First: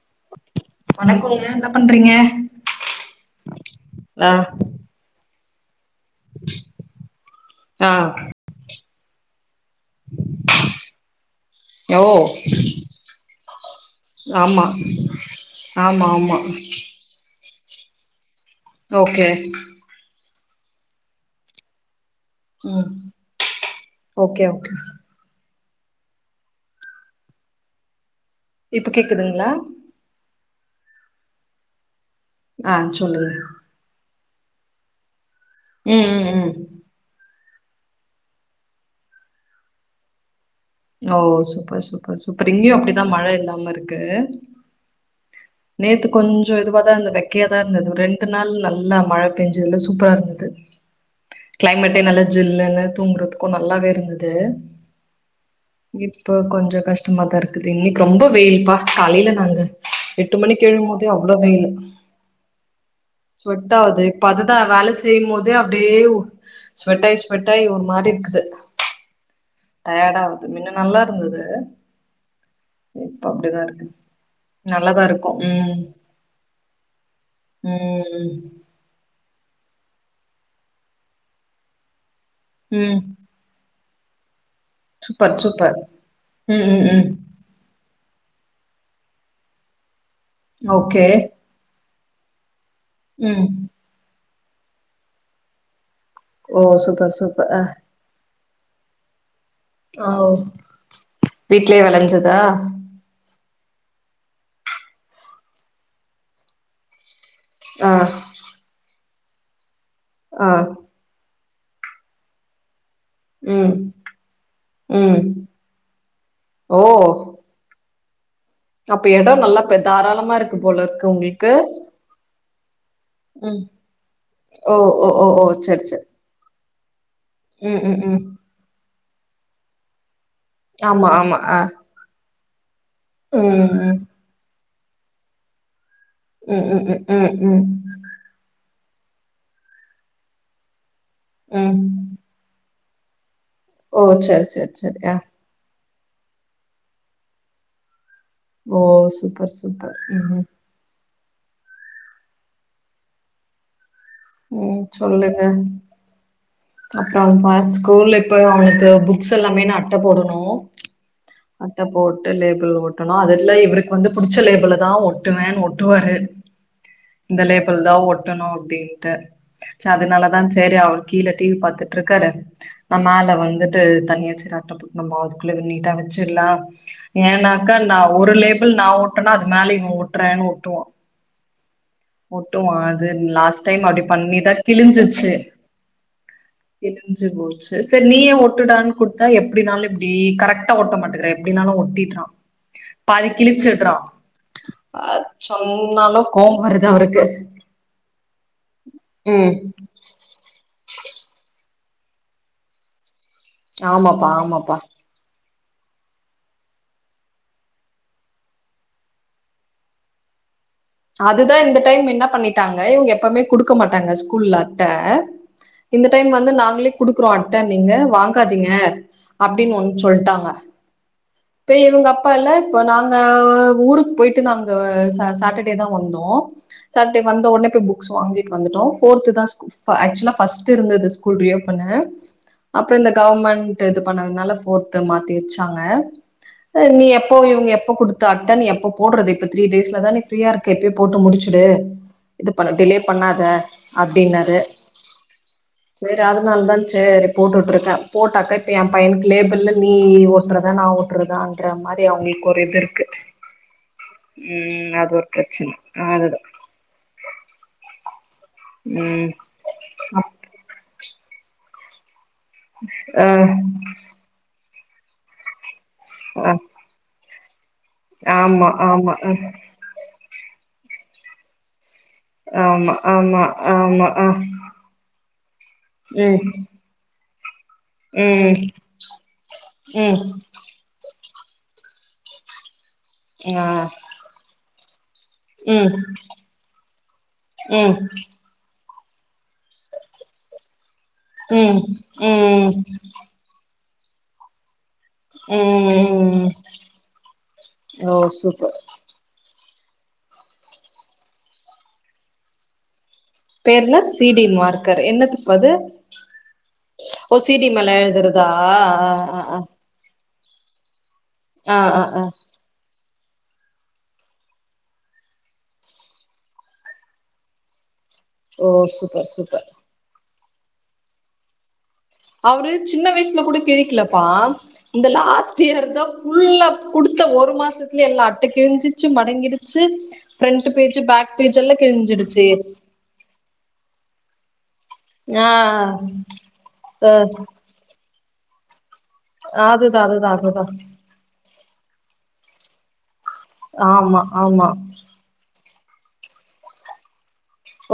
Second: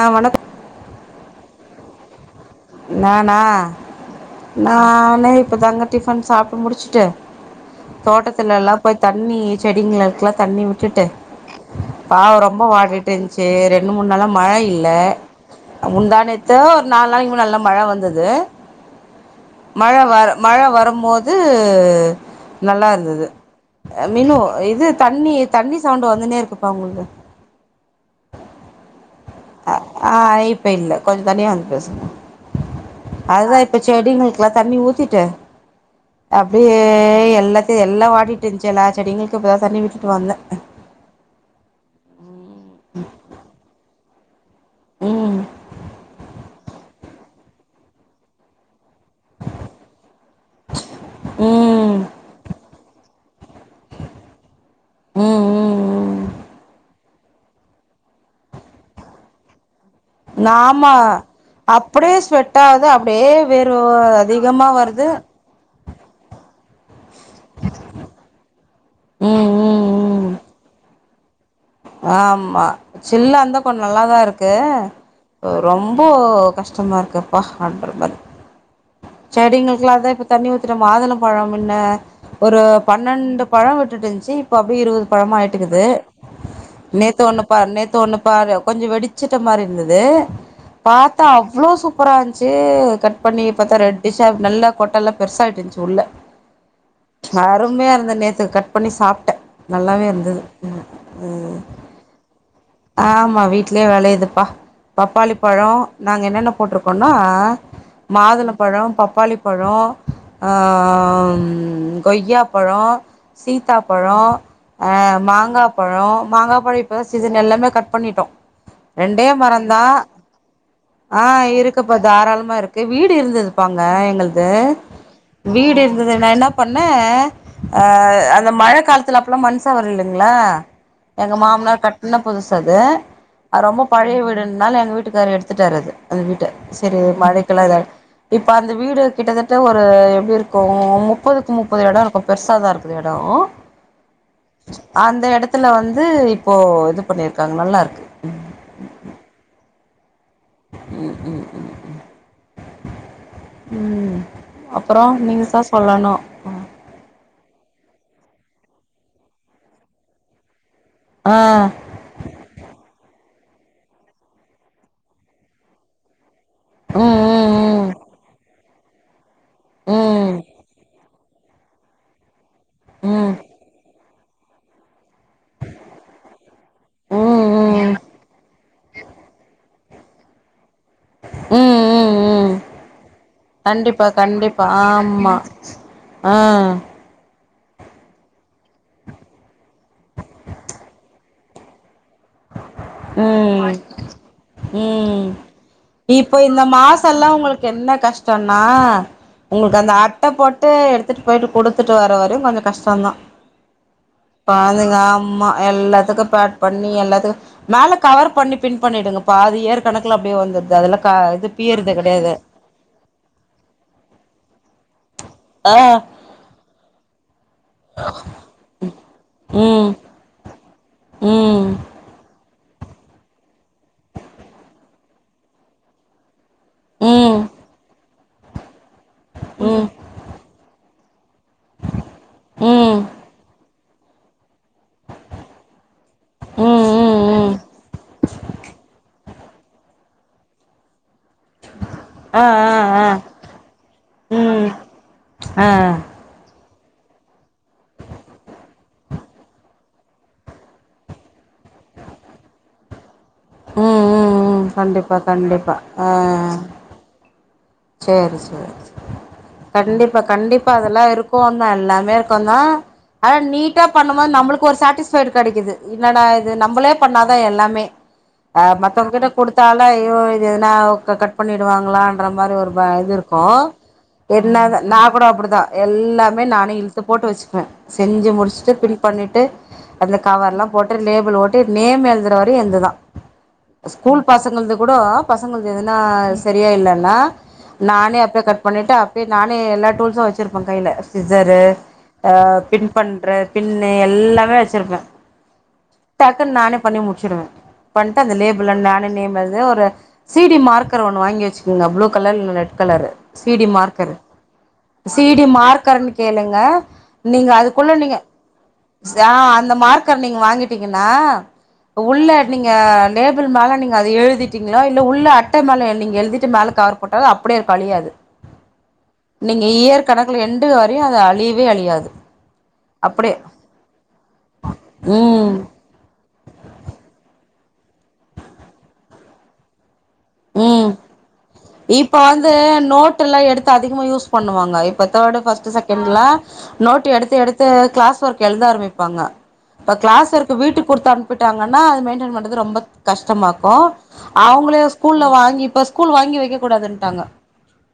ஆ வணக் வணக்கோங்க என்ன பண்றீங்க நானா ஆ நானே இப்பதாங்க டிஃபன் சாப்ட்டு முடிச்சுட்டு ஆ தோட்டத்துல எல்லா போய் தண்ணி செடிங்கலுக்குலா தண்ணி விட்டுட்டு ஓ பாவ ரொம்ப வாடிட்டு இருந்ச்சு ரெண்டு மூணு நாளா மழ ஆமா இல்ல ஆமா ஆமா முந்தானேத்து ஒரு நாலு நாளைக்கு நல்லா மழ வந்தது ஓகே மழ வர் மழ வரும்போது நல்லா ம் இருந்தது மினு ஓகே ஓகே இது தண்ணி தண்ணி சவுண்ட் வந்துனே இருக்குப்பா உங்கள்து இப்ப கேக்குதுங்ளா ஆ இப்ப இல்ல கொஞ்ச தனியா வந்து பேசுங்க ஆ சொல்றங் ப்ப செடிங்களுக்கெல்லா தண்ணி ஊத்திட்டு ம் ம் ம் அப்டியே எல்லாத்தையு எல்லா வாடிட்டு ருந்துச்சு எல்லா செடிங்களுக்கு இப்போததண்ணி விட்டுட்டு வந்த ஓ சூப்பர் சூப்பர் சூப்பர் இங்கயு அப்டிதா மழ இல்லாம இருக்கு ம் நேத்து கொஞ்சோ இதுவா தா இருந்தது வெக்கையா தா இருந்தது ரெண் ரெண்டு நாள் நல்லா மழ பெஞ்சதுல்ல சூப்பரா ருந்தது ம் கிளைமேட்டே நல்ல ஜில்லுனு தூங்குறதுக் க்கு நல்லாவே இருந்தது ம் ம் ம் இப்ப கொஞ்சொ கஷ்ட டமாதாருக்குது இன்னக்கி ரொம்ப வெயில்ப்பா காலையில நாங்க எட்டு மணி எழும் நாமா போது அவ்ளோ வெயிலு அப்டியே ஸ்வெட் ஆகுது அப்டியே வேர்வ ஸ்வெட்டாவுது இப்ப அதுதா அதிகமா வேல வருது செய்யு போது அப்டியே ஸ்வெட்டாய் ஸ்வெட்டாய் ஒரு மாரி இருக்குது ம் டயாடாவுது மின்ன நல்லா ருந்தது ஆம்மா சில்லா ருந்தா கொஞ்சோ இருக்கு நல்லாதா ருக் க்கு நல்லாதா இருக்கு ம் ரொம்போ கஷ்டமா ருக்குப்பா [unintelligible] மாரி ம் செடிங்களுக்ல்லா அதா இப்ப தண்ணி ஊத்திட்டே மாதுழம்பழோ மின்ன ஒரு ம் பன்னெண்டு பழொ விட்டுட்டுருந்துச்சு இப்ப அப்டியே இருபது சூப்பர் சூப்பர் பழமாய்ட்டுக்குது ம் ம் ம் நேத்து ஒண்ணு பாரு நேத்து ஒண்ணு பாரு கொஞ்சோ வெடிச்சுட்ட மாரி இருந்தது ஓகே பாத்தா இவ்ளோ சூப்பரா இருந்துச்சு கட் பண்ணி ம் பாத்தா ரெட் டிஷ்ஷா நல்லா கொட்டெல்லா பெருசாகிட்டுருந்துச்சு உள்ள ஓ சூப்பர் சூப்பர் அ அருமையாருந்தது நேத்துக்கு கட் பண்ணி சாப்ட நல்லாவே ஆ ஓ இருந்தது வீட்லயே வெளஞ்சதா ஆமா வீட்லயே வெளையுதுப்பா பப்பாளி பழோ நாங்க என்னென்ன போட்ருக்கோனா ஆ மாதுழம்பழோ பப்பாளி பழோ ஆ கொய்யாப்பழோ ம் சீத்தாப்பழோ ம் மாங்காப் பழோ மாங்கா பழோ ஓ இப்போ தா சீசன் எல்லாமே கட் பண்ணிட்டோ அப்ப ரெண்டே எடோ நல்லா மரந்தா தாராளமா இருக்கு போலருக்கு உங்களுக்கு இப்ப தாராளமா இருக்கு வீடு ம் இருந்ததுபா அங்க எங்கள்து ஓ ஓ ஓ ஓ வீடு செரி செரி இருந்தது நா என்ன பண்ணெ ம் அ ம் ம் அந்த மழ காலத்துல அப்பல்லா மண்சொவர் இல்லேங்ளா ஆமா எங்க ஆமா ஆ மாமனார் கட்டுன புதுசு அது ம் அது ரொம்ப ம் பழைய வீடுனால எங்க வீட்டுக்காரு எடுத்துட்டார் அது அந்த வீட்ட ம் ம் சரி ம் ம் ம் மழக்கெல்லா இப்ப அந்த வீடு கிட்டத்தட்ட ஒரு எப்டிருக்கு முப்பதுக்கு ம் முப்பது எடோ ருக்கு பெருசா தாருக்கு எடோ ஓ செர் செர் செர் அ துல வந்து இப்போ இது பண்ணிருக்காங்க நல்லார்க்கு ஓ சூப்பர் சூப்பர் ம் ம் ம் ம் ம் ம் ம் அப்பரோ நீங்க தா சொல்லணு அப்ரோ பா ஸ்கூல்ல இப்ப அவனுக்கு புக்ஸ் எல்லாமே நா அட்ட போடணு ஆ அட்ட போ டு லேபிள ஓட்டனு அதுல இவருக்கு வந்து புடுச்ச லேபிள தா ஒட்டுவேனு ஒட்டுவாரு ம் இந்த லேபிள் ம் தா ஒட்டணு அப்டின்ட்டு சேர் ம் அதனாலதா சேரி அவரு கீழ டிவி பாத்துட்ருக்காரு நா ம் ம் மேல வந்துட்டு தனியாச் நம்மதுக்குள்ள நீட்டா வச்சிட்லா ம் ஏன்னாக்கா ம் நா ஒருலே லேபிள் நா ஒட்டுனா அது மேலயே இவே ஒட்டுறேன்னு ஒட்டுவா ம் ம் ம் ஒட்டுவோ அது லாஸ் ட் டைம் அப்டி கண்டிப்பா பண்ணிதா கண்டிப்பா கிழிஞ்சிச்சு ஆமா ஆ கிழி ஞ்ச்சு போச்சு சரி நீயே ஒட்டுடான்னு குடுத்தா எப்டினாலு இப்டி கரெக்டா ஒட்ட மாட்டேங்ற எப்டினாலு ஒட்டிட்றா பாதி ம் கிழிச்சுட்றா அ ம் சொன்னாலும் இப்போ கோவோ இந்த வருது அவருக்கு மாசல்லா உங்களுக்கு என்ன கஷ்டோன்னா ம் உங்ளுக்கு அந்த அ அட்ட போட்டு எடுத்துட்டு போயிட்டு குடுத்துட்டு வர வரையு கொஞ்சோ கஷ்டோதா ஆமாப்பா ஆமாப்பா பாருங்க அம்மா எல்லாத்துக்கும் பேட் பண்ணி எல்லா த்துக் மேல கவர் பண்ணி பின் பண்ணிடுங்கப்பா அது ஏற்கணக்கல அப்டியே வந்ருது அதுல க இது அதுதா இந்த பீயறது டைம் என்ன கெடையாது பண்ணிட்டாங்க இவுங்க எப்பவுமே குடுக்க மாட்டாங்க ஸ்கூல்ல அட்ட ஆ இந்த டைம் வந்து நாங்களே குடுக்குறோ அட்ட நீங்க வாங்காதீங்க அப்டினு ம் ஒன்னு சொல்டாங்க ம் இப்பே இவுங்க அப்பா இல்ல இப்ப நாங்க ஊருக்கு போய்ட்டு நாங்க ச சாட்ட டேதா வந்தோம் சாட்டே ம் வந்த ஒடனே போய் புக்ஸ் வாங்கிட்டு வந்துட்டோம் போர்த்துதா ம் சு ஆக்சுவலா ஃபஸ்ட் இருந்தது ஸ்கூல் ரியோப்பன் அப்ப ம் இந்த கவர்மெண் ட் இது பண்ணதுனால போர்த்து மாத்தி வச்சாங்க ம் நீ ம் எப்ப ம் இவுங்க எப்ப குடுத் த அட்டா நீ எப்ப போட்றது இ த்ரீ டேஸ்லதானே நீ பிரீயா இருக்க இப்ப போட்டு முடுச்சுடு ஆ இது பண்ண ஆ டிலே ஆ பண்ணாத அப்டின்னாரு ம் ஆ செ அதனால தா சேரி போட்டுவிட்ருக்கே போட்டாக்கா இப்போ என் பையனுக்கு லேபிள்ல நீ ஒட்றதா நா ஒட்றதா பண்ற மாரி அவுங்களுக்கு ஒரு இது இருக்கு ம் ம் ம் உம் அது கண்டிப்பா ஒரு கண்டிப்பா பிரச்சன ஆ அது தா சரி ச ம் கண்டிப்பா கண்டிப்பா அதெல்லா இருக்கும்ல எல்லாமே இருக்கு ஆனா நீட்டா பண்ணும்பது நம்மளுக்கு ஒரு சாட்டிஸ்ஃபைடு கெடைக்குது என்னடா இது நம்மளே பண்ணாதா எல்லாமே ஆ அ ஆமா மத்தவங்க கிட்ட குடுத்தாலே ஐயோ இது எதுன்னா க கட் பண்ணிடுவாங்களா என்ற மாரி ஒரு ப ஆமா இது ஆமா இருக்கும் ஆமா ஆ என்னதா நா கூட அப்டித்தா எல்லாமே ம் நானே இழுத் து போட்டு வச்சுக்குவே செஞ்சு ம் முடிச்சுட்டு பின் பண்ணிட்டுஅந்த ம் காவர்ரெலா போட்டு லேபிள் ஒட்டி நேம் எழுதுற வரையும் எந்துதா ஆ ஸ்கூல் பசங்கள்து கூட பசங்களுக்கு ம் எதுனா சரியா இல்லன்னா ம் நானே அ த கட் பண்ணிட்டு அப்டியே நானே எல்லா டூல்ஸும் வச்சிருப்பே கையில சிஸ்ஸரு ம் அ ம் பின் பண்ற பின்னு எல்லாமே வெச்சிருப்பே ம் ம் டக்குன்னு நானே பண்ணி முடிச்சடுவே ஓ பண்ட்டு அந்த லேபிள சூப்பர் நானே நேம் எழுதி எதோ ஒரு சீடி மார்க்கர் ஒன்னு வாங்கி வச்சுக்கோங்க ப்ளூ கலர் இல்ல ரெட் கலரு சீடி பேர்ல marker C D marker CD என்னத்துக்கு அது மார்க்கர்ன்னு கேளுங்க ஓ நீங்க சி டி அதுக்குள்ள மேல நீங்க எழுதுறதா ஆ ஸ் அந்த மார்க் கர் நீங்க வாங்கிட்டீங்கன்னா ஆ ஆ ஆ உள்ள நீங்க லேபிள் மேல நீங்க அது எழுதிட்டீங்களோ இல்ல உள்ள அட்டை மேல நீங்க எழுதிட்டு மேல கவர் போட்டா அப்டியே இருக்கு அழியாது ஓ சூப்பர் சூப்பர் நீங்க இயற் கணக்குல எண்டு வரையும் அது அழியவே அழியாது அவரு சின்ன அப்டியே வயசுல கூட கிளிக்கலப்பா இந்த ம் லாஸ்ட் இயர் தா ஃபுல்லா குடுத்த ஒரு மாசத்துலயே எல்லா அட்ட கிழிஞ்சிச்சு மடங்கிடுச்சு ஃபிரண்ட் ம் பேஜ் பேக் பேஜ் எல்லா இப்ப கிஞ்சிடுச்சு வந்து நோட் எல்லா எடுத்து அதிகமா யூஸ் பண்ணுவாங்க இப்ப தேடு ஃ ஆ ஃபஸ்ட்டு செகண்ட்ல நோட் அ எடுத்து எடுத் து க்ளாஸ் ஒர்க் எழுத ஆரம்பிப்பாங்க இப்ப அதுதா அதுதா க்ளாஸ் ஒர்க் அதுதா வீட்டு குடுத்தனுப் பிட்டாங்கன்னா அது மெய்டன் பண்றது ரொம்ப கஷ்டமாக்கு ஆமா ஆமா அவுங்களே ஸ்கூல்ல வாங்கி இப்ப ஸ்கூல் வாங்கி வெக்க கூடாதுன்ட்டாங்க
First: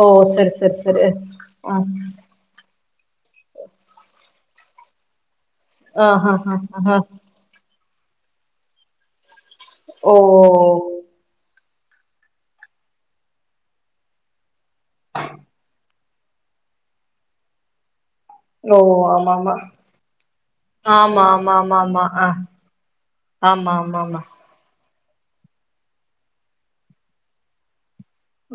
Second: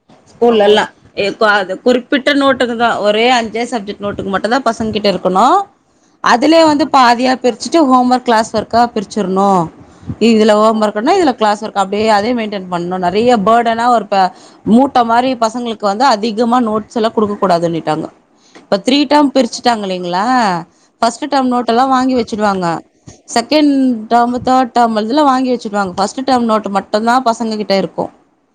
ஓ சரி ஸ்கூல்ல சரி எல்லா சரி எ அ அத ஆ குறிப்பிட் ட நோட்டுக்கு தா ஒரே அஞ்சே சப்ஜெட் நோட்டுக்கு மட்டு தா பசங்க கிட்ட இருக்கு இருக்கணு ஆ ஹ ஹ அதுல வந்துலே ஹ பாதியா பிரிச்சுட்டு ஹோம் ஒர்க் க்ளாஸ் ஒர்கா பிரிச்சுர்னு ஓ இதுல ஹோம் ஒர்குனா இதுல க்ளாஸ் ஒர்க் அப்டியே அதே மெயின்டன் பண்ணு நெறய பேடனா ஒரு இப்ப மூட்ட மாரி பசங்களுக்கு வந்து அதிக நோட்ஸ் எல்லா குடுக்க கூடாதுன்னுட்டாங்க இப்ப ஓ த்ரீ டேம் ஆமா ஆமா பிரிச்சுட்டாங்க இல்லீங்களா ஆமா ஃபஸ்ட்டு டேம் ஆமா நோட் ஆமா எல்லா ஆமா வாங்கி ஆ வெச்சுடுவாங்க ஆமா செகண்ட் ஆமா ஆமா டேமு தே டேம் இதுல வாங்கி வெச்சுருவாங்க ஃபஸ்ட் டேமு நோட்டு மட்டுந்தா பசங்க கிட்ட இருக்கு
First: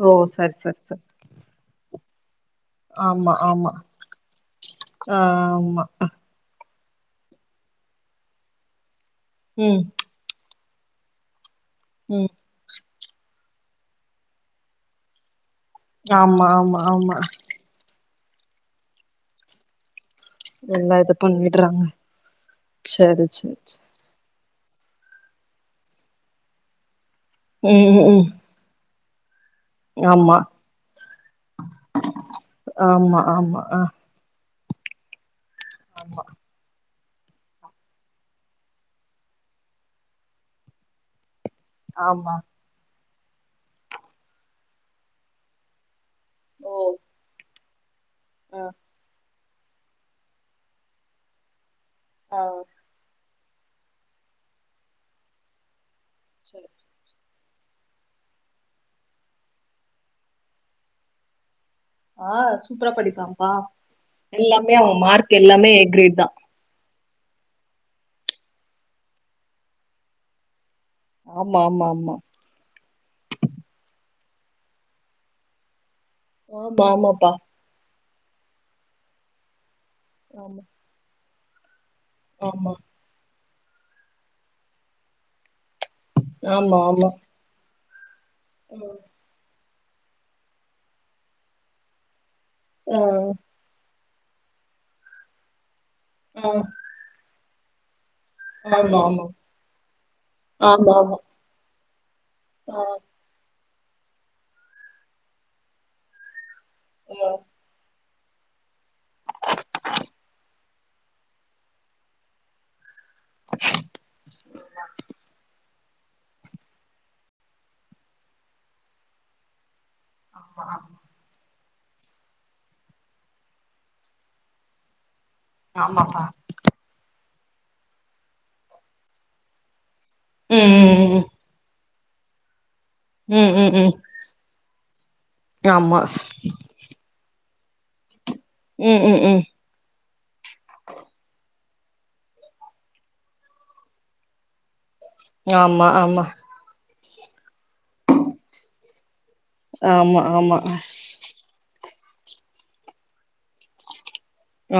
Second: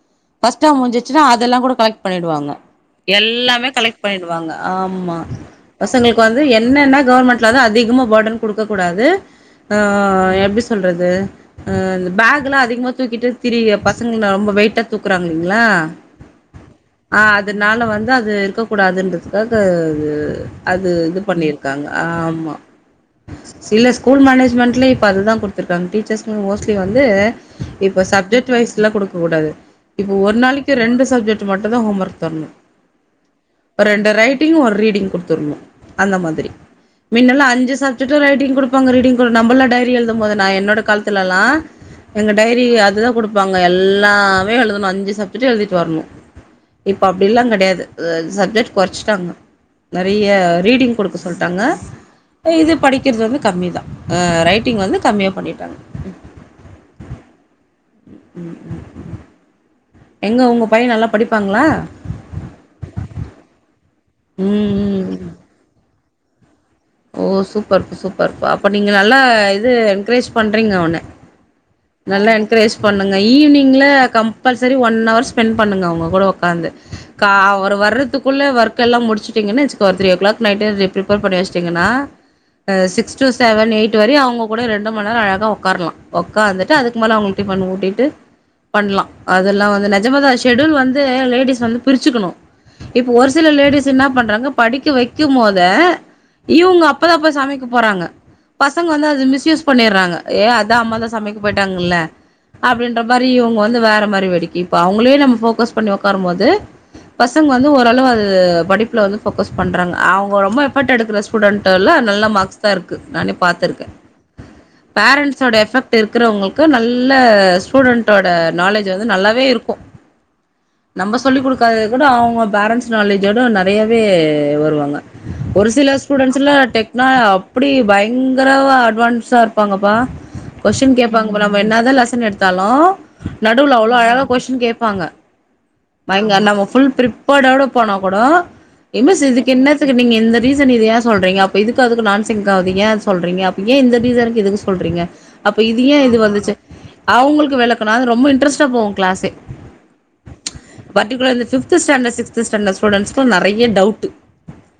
ஓ சரி ஃபஸ்ட் டேம் சரி சரி முடிஞ்சிச்சுன்னா அதெல்லா கூட கலெக்ட் பண்ணிடுவாங்க ஆமா எல்லாமே ஆமா கலெக்ட் பண்ணிடுவாங்க ஆமா ஆ ஆமா பசங்களுக் கு வந்து என்னன்ன கவர்மெண்ட்ல வந்து அதிகமா பேர்டன் குடுக்க கூடாது ஆ ம் எப்டி சொல்றது அ இந்த ம் பேக் எல்லா அதிகமா தூக்கிட்டு திரியே பசங்ள ரொம்ப வெயிட்டா தூக்குறாங்கில்லைங்ளா ஆமா ஆமா ஆமா இதனால வந்து அது இருக்க கூடாதுன்றதுக்காக அது அது எல்லா இது பண்ணிடுறாங்க பண்ணிருக்காங்க ஆமா சரி சரி சரி சில ஸ்கூல் மேனஜ்மெண்ட்லய இப்ப அதுதா குடுத்துருக்காங்க டீச்சர்ஸ்க்கு மோஸ்ட்லி வந்து ம் ம் இப்ப ம். சப்ஜெட் வைஸ்ல குடுக்க கூடாது இப்போ ஒரு ஆமா நாளைக்கு ரெண்டு சப்ஜெட் மட்டுதா ஹோம் ஒர்க் தரணு ஆமா ஆமா ஆ ஒரு ரெண்டு ரைட் டிங் ஒரு ரீடிங் குடுத்துருணு அந்த மாத்ரி மின்னல்ல அஞ்சு சப்ஜெட்டு ரைட்டிங் குடுப்பாங்க ரீடிங் நம்மல்லா டைரி எழுதம் போது நா என்னோட காலத்துலல்லா எங்க ஆமா டைரி அதுதா குடுப்பாங்க எல்லாமே எழுதணு அஞ்சு சப்ஜெட்டு எழுதிட்டு வர்ணு ஓ இப்ப அப்டில்லா கெடயாது ஆ சப்ஜெட் கொறச்சுட்டாங்க நெறய ரீடிங் குடுக்க சொல்ட்டாங்க ஆ இது படிக் கிறது வந்து கம்மி தா அ ரைட்டிங் வந்து கம்மியா பண்ணிட்டாங்க [inaudible] ம் ம் ம் ம் எங்க உங்க பைய்யே நல்லா படிப்பாங்களா ஆ சூப்பரா படிப்பாம் பா ம் எல்லாமே அவ ம் மார்க் எல்லாமே ஏ கிரேட் தா ஓ சூப்பர் சூப்பர்ப்பா அப்ப நீங்க நல்லா இது என்க்ரேஜ் பண்றீங்க அவன ஆமா ஆமா ஆமா நல்லா என்க்ரேஜ் பண்ணுங்க ஈவினிங்ல கம்பல்சரி ஒன் அவர் ஸ்பெண்ட் பண்ணுங்க அவுங்க கூட உக்காந்து ஆமா க ஆமாப்பா அவரு வர்றதுக்குள்ள ஒர்க் எல்லா முடிச்சுட்டீங்கன்ன வெச்சிக்கோ three o'clock night prepare பண்ணி வெச்சிட்டீங்கன்னா ஆமா அ six two seven eight வரயு அவுங்க கூட ரெண்டு மண் நேரோ அழகா உக்காரலா உக்காந்துட்டு ஆமா அதுக்கு ஆமா மேல அவுங்களுக் டிஃபன் ஊட்டிட்டு பண்லா அதெல்லா வந்து நெஜமாதா ஸ்ஷெடியூல் வந்து லேடிஸ் வந்து பிரிச்சுக்கணு ஆ இப்ப ஒரு சில லேடிஸ் என்ன பண்றாங்க படிக்க வைக்கும் போதே ஆ இவுங்க அப்பதா போய் சமைக்க போறாங்க பசங்க ஆமா வந்து அது ஆமா மிஸ்யூஸ் பண்ணிறாங்க ஏ அதா ஆமா அம்மா தா ஆமா சமைக்க போய்ட்டாங்கல்ல ஆ அப்டின்ற மாரி து இவ்ங்க வந்து வேற மாரி வடுக்கி இப்ப அவ்ங்களே நம்ம ஃபோக்கஸ் பண்ணி ஒக்காரும் போது ஆ பசங்க வந்து ஓரளவு அது படிப்புல வந்து ஃபோக்கஸ் பண்றாங்க அவ்ங்க ரொம்ப எஃபர்ட் எடுக்கிற ஸ் ஸ்டூடென்டெல்லா நல்ல மார்க்ஸ் தா இருக்கு நானே பாத்துருக்கே பேரண்ட்ஸோட எஃபெக்ட் இருக்குறவ்ங்களுக்கு நல்ல ஸ்டூடெண்ட்டோட நாலேஜ் வந்து நல்லாவே இருக்கு [inaudible] ஆமா நம்ப சொல்லி குடுக்காதது கூட அவ்ங்க பேரண்ட்ஸ் நாலேஜோட நெறையாவே வருவாங்க ஒரு சில ஸ் சில டெக்னா அப்டி பயங்கரவா அட்வான்ஸ்டா இருப்பாங்கப்பா ம் கொஸ்டின் ம் கேப்பாங்கப்பா நம்ம என்னதா லெசன் எடுத்தாலு ம் ம் நடுவுல ம் அவ்ளோ அழகா கொஸ்டின் கேப்பாங்க ஆமா பையங்க நம்ம ஃபுல் ப்ரிப் பர்டோட போனா கூட ம் ஏ ம் மிஸ் ம் இதுக்கு என்னத்துக்கு நீங்க இந்த ரீசன் இது ஏ சொல்றீங்க அப்ப இதுக்கு அதுக்கு நான் சிங்க் ஆகுது ஏ சொல்றீங்க அப்ப ஏ இந்த ரீசனுக்கு இதுக்கு சொல்றீங்க அப்ப இது ஆமா ஏ இது ஆமா வந்துச்சு அவ்ங்களுக்கு வெளக்கனு அது ரொம்ப இன்ட்ரெஸ்ட்டா போகு கிளாஸே ஆமா ஆமா பர்ட்டிகுலரா இந்த ஃபிஃப்த்து ஸ்டாண்டர்ட் சிஸ்த்து ஸ்டாண்டர்ட் ஸ்டுடென்ட்ஸுக்குலா நெறைய டவுட்டு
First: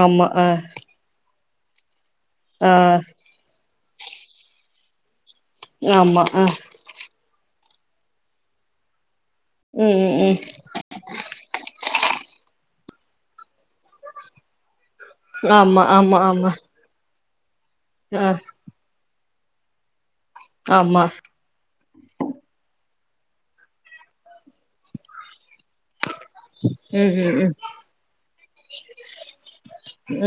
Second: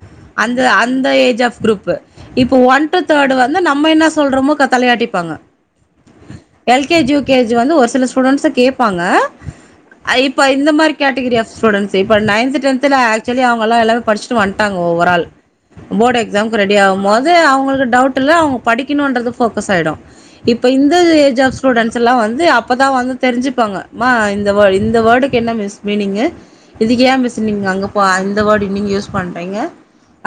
ஆமா ஆ அந்த அது அந்த ஏஜ் ஆஃப் குரூப்பு இப்போ ஆ ஒன் டூ தேர்டு வந்து நம்ம என்ன சொல்றோமோ க தலையாட்டிப்பாங்க ஆமா அ L K G U K G வந்து ஒரு சில ஸ்டூடெண்ட்ஸ கேப்பாங்க ம் அ ம் ம் இப்ப இந்த மாரி கேட்டகிரி ஆஃப் ஸ்டூடண்ட்ஸு இப்ப நைன்த்து டென்த்துல ஆக்சுவலி அவங்கலா எல்லாரு படிச்ட்டு வந்ட்டாங்க ஓவரால் ஆமா போர்ட் ஆமா ஆமா எக்ஸாமுக்கு ரெடி ஆகு ம் போது அவ்ங்களுக்கு டவுட் இல்ல ஆ அவ்ங்க படிக்கணுன்றது ஃபோக்கஸ் ஆயிடு இப்ப இந்த ஆமா ஏஜ் ஆஃப் ஸ் ஸ்டூடெண்ட்ஸ் எல்லா வந்து அப்பதா வந்து தெரிஞ்சுப்பாங்க மா இந்த வேர்ட் இந்த வேர்டுக்கு என்ன மீஸ் மீனிங்கு இதுக்கு ம் ஏ ம் மிஸ் ம் நீங்க அங்க இப்ப அந்த வேர்டு நீங்க யூஸ் பண்றீங்க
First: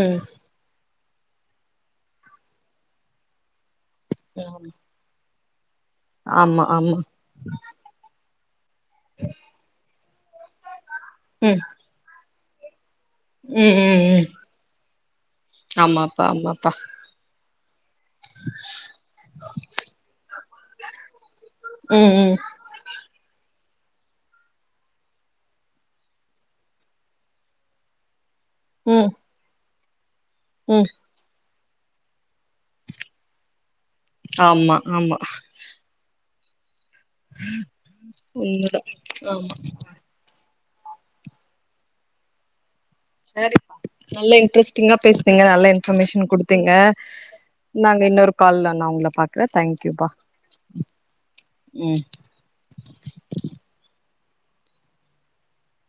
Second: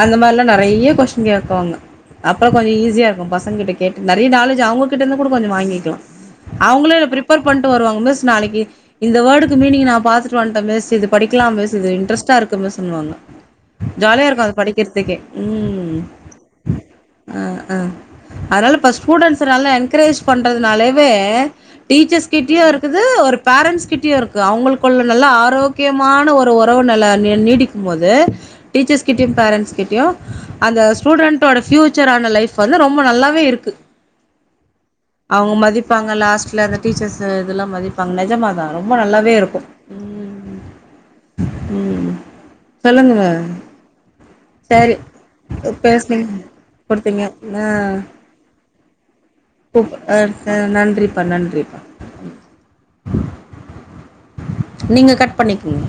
அந்த ம் மாரிலா நெறைய கொஸ்டின் கேக்குவாங்க அப்பற கொஞ்ச ஈஸியா இருக்கு பசங்கிட்ட கேட்டு நெறைய நாலேஜ் அவ்ங்களுக் கிட்டருந்து கூட கொஞ்ச வாங்கிக்கலா ஆமா ஆமா அவ்ங்களு ப்ரிப்பர் பண்ட்டு வருவாங்க மிஸ் நாளைக்கு இந்த வேர்டுக்கு மீனிங் நா பாத்துட்டு வந்ட்ட மிஸ் இது படிக்கலா ம் மிஸ் இது இன்டரெஸ்டா இருக்கு மிஸுனுவாங்க ம் ம் ம் கிர்த்துக்கே ம் ஆமாப்பா ஆமாப்பா ஆ ஆ அதனால இப்ப ஸ்டூடென்ஸ நல்லா என்கரேஜ் பண்றதுனாலேவே ம் டீச்சர்ஸ் ம் கிட்டையு இருக் குது ஒரு பேரண்ட்ஸ் கிட்டையு இருக்கு அவ்ங்களுக்குள்ள நல்ல ஆரோக்கியமான ஒரு ஒறவு நல்லா நீ நீடிக் கும் போது டீச்சர்ஸ் ம் கிட்டையு பேரண்ட்ஸ் கிட்டையு அந்த ம் ஸ்டூடெண்ட் டோட ஃபியூச்சரான லைஃப் வந்து ரொம்ப நல்லாவே இருக்கு ஆமா ஆமா அவ்ங்க மதிப்பாங்க லாஸ்ட்ல அந்த டீச்சர்ஸ இதுலா மதிப்பாங்க நெஜமா தா உண்மதா ரொம்ப நல்லாவே ஆமா இருக்கு ம் ம் சொல்லுங்க சேரி நல்ல இன் இன்ட்ரெஸ்டிங்கா சரி பேசுனிங்க நல்ல இன்ஃபர்மேஷன் பேசுனீங்க குடுத்தீங்க குடுத்தீங்க ஆ நாங்க இன்னொரு கால்ல நா உங்கள பாக் கூப் அ அ நன்றிப்பா நன்றிப்பா ம் நீங்க கட் பண்ணிக்குங்க